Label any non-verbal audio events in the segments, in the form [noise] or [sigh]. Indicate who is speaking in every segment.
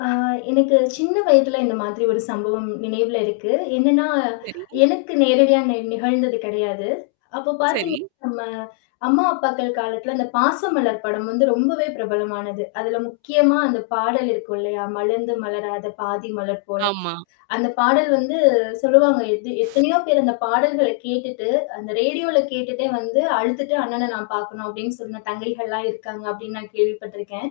Speaker 1: ஆ, எனக்கு சின்ன வயதில இந்தமாதிரி ஒரு சம்பவம் நினைவில இருக்கு. என்னென்னா,
Speaker 2: சரி.
Speaker 1: எனக்கு நேரடியா நெ நிகழ்ந்தது கிடையாது. அப்போ பாத்தீங்கன்னா,
Speaker 2: சரி.
Speaker 1: நம்ம அம்மா, அப்பாக்கள் காலத்தில அந்த "பாசமலர்" படம் வந்து ரொம்பவே பிரபலமானது. அதில முக்கியமா, அந்த பாடல் இருக்கும் இல்லயா! மலர்ந்து மலராத பாதி மலர் போல
Speaker 2: ஆமா.
Speaker 1: அந்த பாடல் வந்து சொல்லுவாங்க. எத் எத்தனையோ பேரு அந்த பாடல்கள கேட்டுட்டு, அந்த ரேடியோல கேட்டுட்டே வந்து அழுத்துட்டு அண்ணன நான் பாக்கணும் அப்பிடின்னு சொன்ன தங்கைகள்லாம் இருக்காங்க, அப்பிடின்னு, நான் கேள்விப்பட்டிருக்கிறேன்.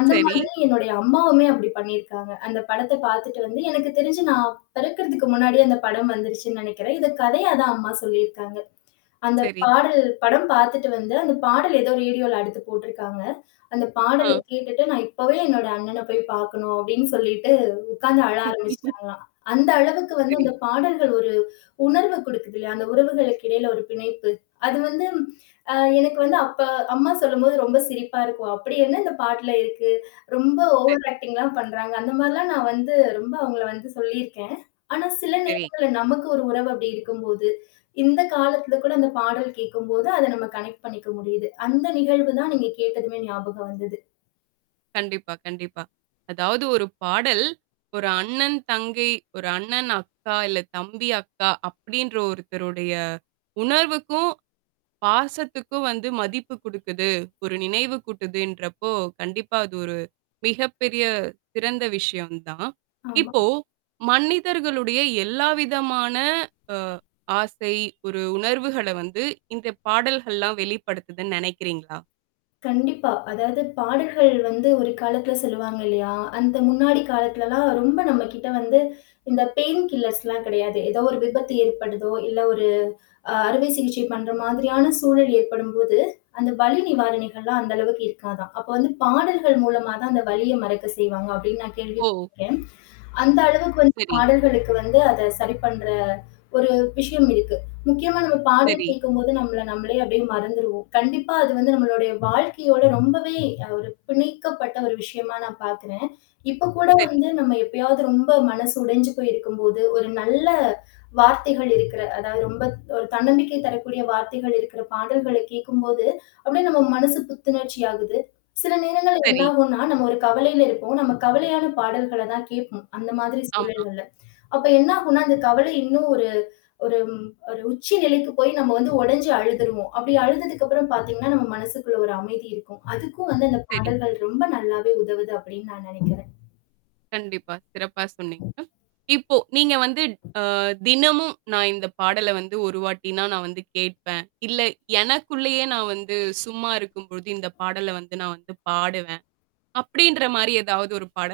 Speaker 1: அந்த
Speaker 2: சரி.
Speaker 1: மாதிரி என்னுடைய அம்மாவுமே, அப்பிடி பண்ணியிருக்காங்க. அந்த படத்த பாத்துட்டு வந்து எனக்கு தெரிச்சு நான் பிறக்கிறதற்கு முன்னாடியே, அந்த படம் வந்துருச்சுன்னு நினைக்கிறேன். இதை கதையா தான் அம்மா சொல்லியிருக்காங்க. அந்த
Speaker 2: சரி.
Speaker 1: பாடல் படம் பார்த்துவிட்டு வந்து அந்த பாடல் ஏதோ ரேடியோல அடுத்து போட்டிருக்காங்க. அந்த பாடல
Speaker 2: அ.
Speaker 1: கேட்டுட்டு நான் இப்பவே என்னோட அண்ணன போய் பாக்கண்ணும் அப்பிடின்னு சொல்லிட்டு உட்கார்ந்து அழ
Speaker 2: [chuckles]
Speaker 1: ஆரம்பிச்சுட்டாங்களாம். அந்த அளவுக்கு வந்து
Speaker 2: சரி.
Speaker 1: அந்த பாடல்கள் ஒரு உணர்வு கொடுக்குது இல்லயா! அந்த உறவுகளுக்கு இடையில ஒரு பிணைப்பு. அது வந்து அ எனக்கு வந்து, அப்ப அம்மா சொல்லும்போது ரொம்ப சிரிப்பா இருக்கும். அப்பிடி என்ன இந்த பாட்டுல இருக்கு. ரொம்ப
Speaker 2: சரி.
Speaker 1: ஓவர் ஆக்டிங் எல்லாம் பண்றாங்க. அந்த மாதிரி எல்லாம் நான் வந்து ரொம்ப அவுங்கள வந்து சொல்லியிருக்கேன். ஆனா சில
Speaker 2: சரி.
Speaker 1: நேரங்கள்ல நமக்கு ஒரு உறவு அப்பிடி இருக்கும்போது, இந்த காலத்தில கூட அந்த பாடல் கேட்கும்போது, அத நம்ம கனெக்ட் பண்ணிக்க முடியுது. அந்த நிகழ்வு தான் நீங்க கேட்டதுமே ஞாபகம் வந்தது.
Speaker 2: கண்டிப்பா, கண்டிப்பா, அதாவது ஒரு பாடல் ஒரு அண்ணன் தங்கை, ஒரு அண்ணன் அக்கா, இல்ல தம்பி, அக்கா, அப்பிடின்ற ஒருத்தருடைய உணர்வுக்கும், பாசத்துக்கும் வந்து மதிப்பு கொடுக்குது, ஒரு நினைவு கூட்டுதுன்றப்போ, கண்டிப்பா அது ஒரு மிகப்பெரிய சிறந்த விஷயம் தான்.
Speaker 1: ஆமா.
Speaker 2: இப்போ மனிதர்களுடைய, எல்லாவிதமான அ ஆசை ஒரு உணர்வுகள வந்து இந்த பாடல்கள்லாம் வெளிப்படுத்துதுன்னு, நினைக்கிறீங்களா?
Speaker 1: கண்டிப்பா. அதாவது பாடல்கள் வந்து ஒரு காலத்தில சொல்லுவாங்க இல்லயா! அந்த முன்னாடி காலத்திலலாம் ரொம்ப நம்மகிட்ட வந்து இந்த பெயின் கில்லர்ஸ் எல்லாம் கிடையாது. ஏதோ ஒரு விபத்து ஏற்படுதோ! இல்ல ஒரு அ அறுவை சிகிச்சை பண்ற மாதிரியான சூழல் ஏற்படும்போது அந்த வலி நிவாரணிகள்லாம் அந்த அளவுக்கு இருக்காதாம். அப்போ வந்து பாடல்கள் மூலமா தான், அந்த வலியை மறக்க செய்வாங்க. அப்பிடின்னு நான் கேள்வி
Speaker 2: ஓ!
Speaker 1: பட்ருக்கேன். அந்த அளவிற்கு வந்து
Speaker 2: சரி.
Speaker 1: பாடல்களுக்கு வந்து அத சரி பண்ற ஒரு விஷயம் இருக்கு. முக்கியமா நம்ம பாடல்
Speaker 2: சரி.
Speaker 1: கேட்கும்போது நம்மள நம்மளே அப்பிடியே மறந்துருவோம். கண்டிப்பா அது வந்து நம்மளுடைய வாழ்க்கையோட ரொம்பவே ஒரு பிணைக்கப்பட்ட ஒரு விஷயமா நான் பாக்குறேன். இப்போ கூட
Speaker 2: சரி.
Speaker 1: வந்து நம்ம எப்பயாவது ரொம்ப மனசு உடைஞ்சு போயிருக்கும் போது, ஒரு நல்ல வார்த்தைகள் இருக்கிற அதாவது ரொம்ப ஒரு தன்னம்பிக்கை தரக்கூடிய வார்த்தைகள் இருக்கிற, பாடல்கள கேட்கும்போது அப்பிடியே நம் மனசு புத்துணர்ச்சி ஆகுது. சில நேரங்கள்ல என்ன
Speaker 2: சரி.
Speaker 1: ஆகுன்னா, நம்ம ஒரு கவலையில இருப்போம். நம்ம கவலையான பாடல்கள தான் கேட்போம். அந்த மாதிரி
Speaker 2: ஆமா.
Speaker 1: சூழல்கள்ல. அப்போ என்ன ஆகுன்னா, அந்த கவலை இன்னும் ஒரு ஒரு, ஒரு உச்சி நிலைக்கு போய் நம்ம வந்து உடைஞ்சு அழுதுருவோம். அப்பிடி அழுததுக்கு அப்புறம் பாத்தீங்கன்னா, நம் மனசுகுள்ள ஒரு அமைதி இருக்கும். அதுக்கும் வந்து அந்த
Speaker 2: சரி.
Speaker 1: பாடல்கள் ரொம்ப நல்லாவே உதவுது அப்பிடின்னு நான் நினைக்கிறேன்.
Speaker 2: கண்டிப்பா, சிறப்பாக சொன்னீங்க. இப்போ நீங்க வந்து அ தினமும் நான் இந்த பாடல வந்து ஒரு வாட்டினா நான் வந்து கேட்பேன். இல்ல, எனக்குள்ளேயே நான் வந்து சும்மா இருக்கும்பொழுது இந்த பாடல வந்து நான் வந்து பாடுவேன் அப்பிடின்றமாரி எதாவது ஒரு பாடல்.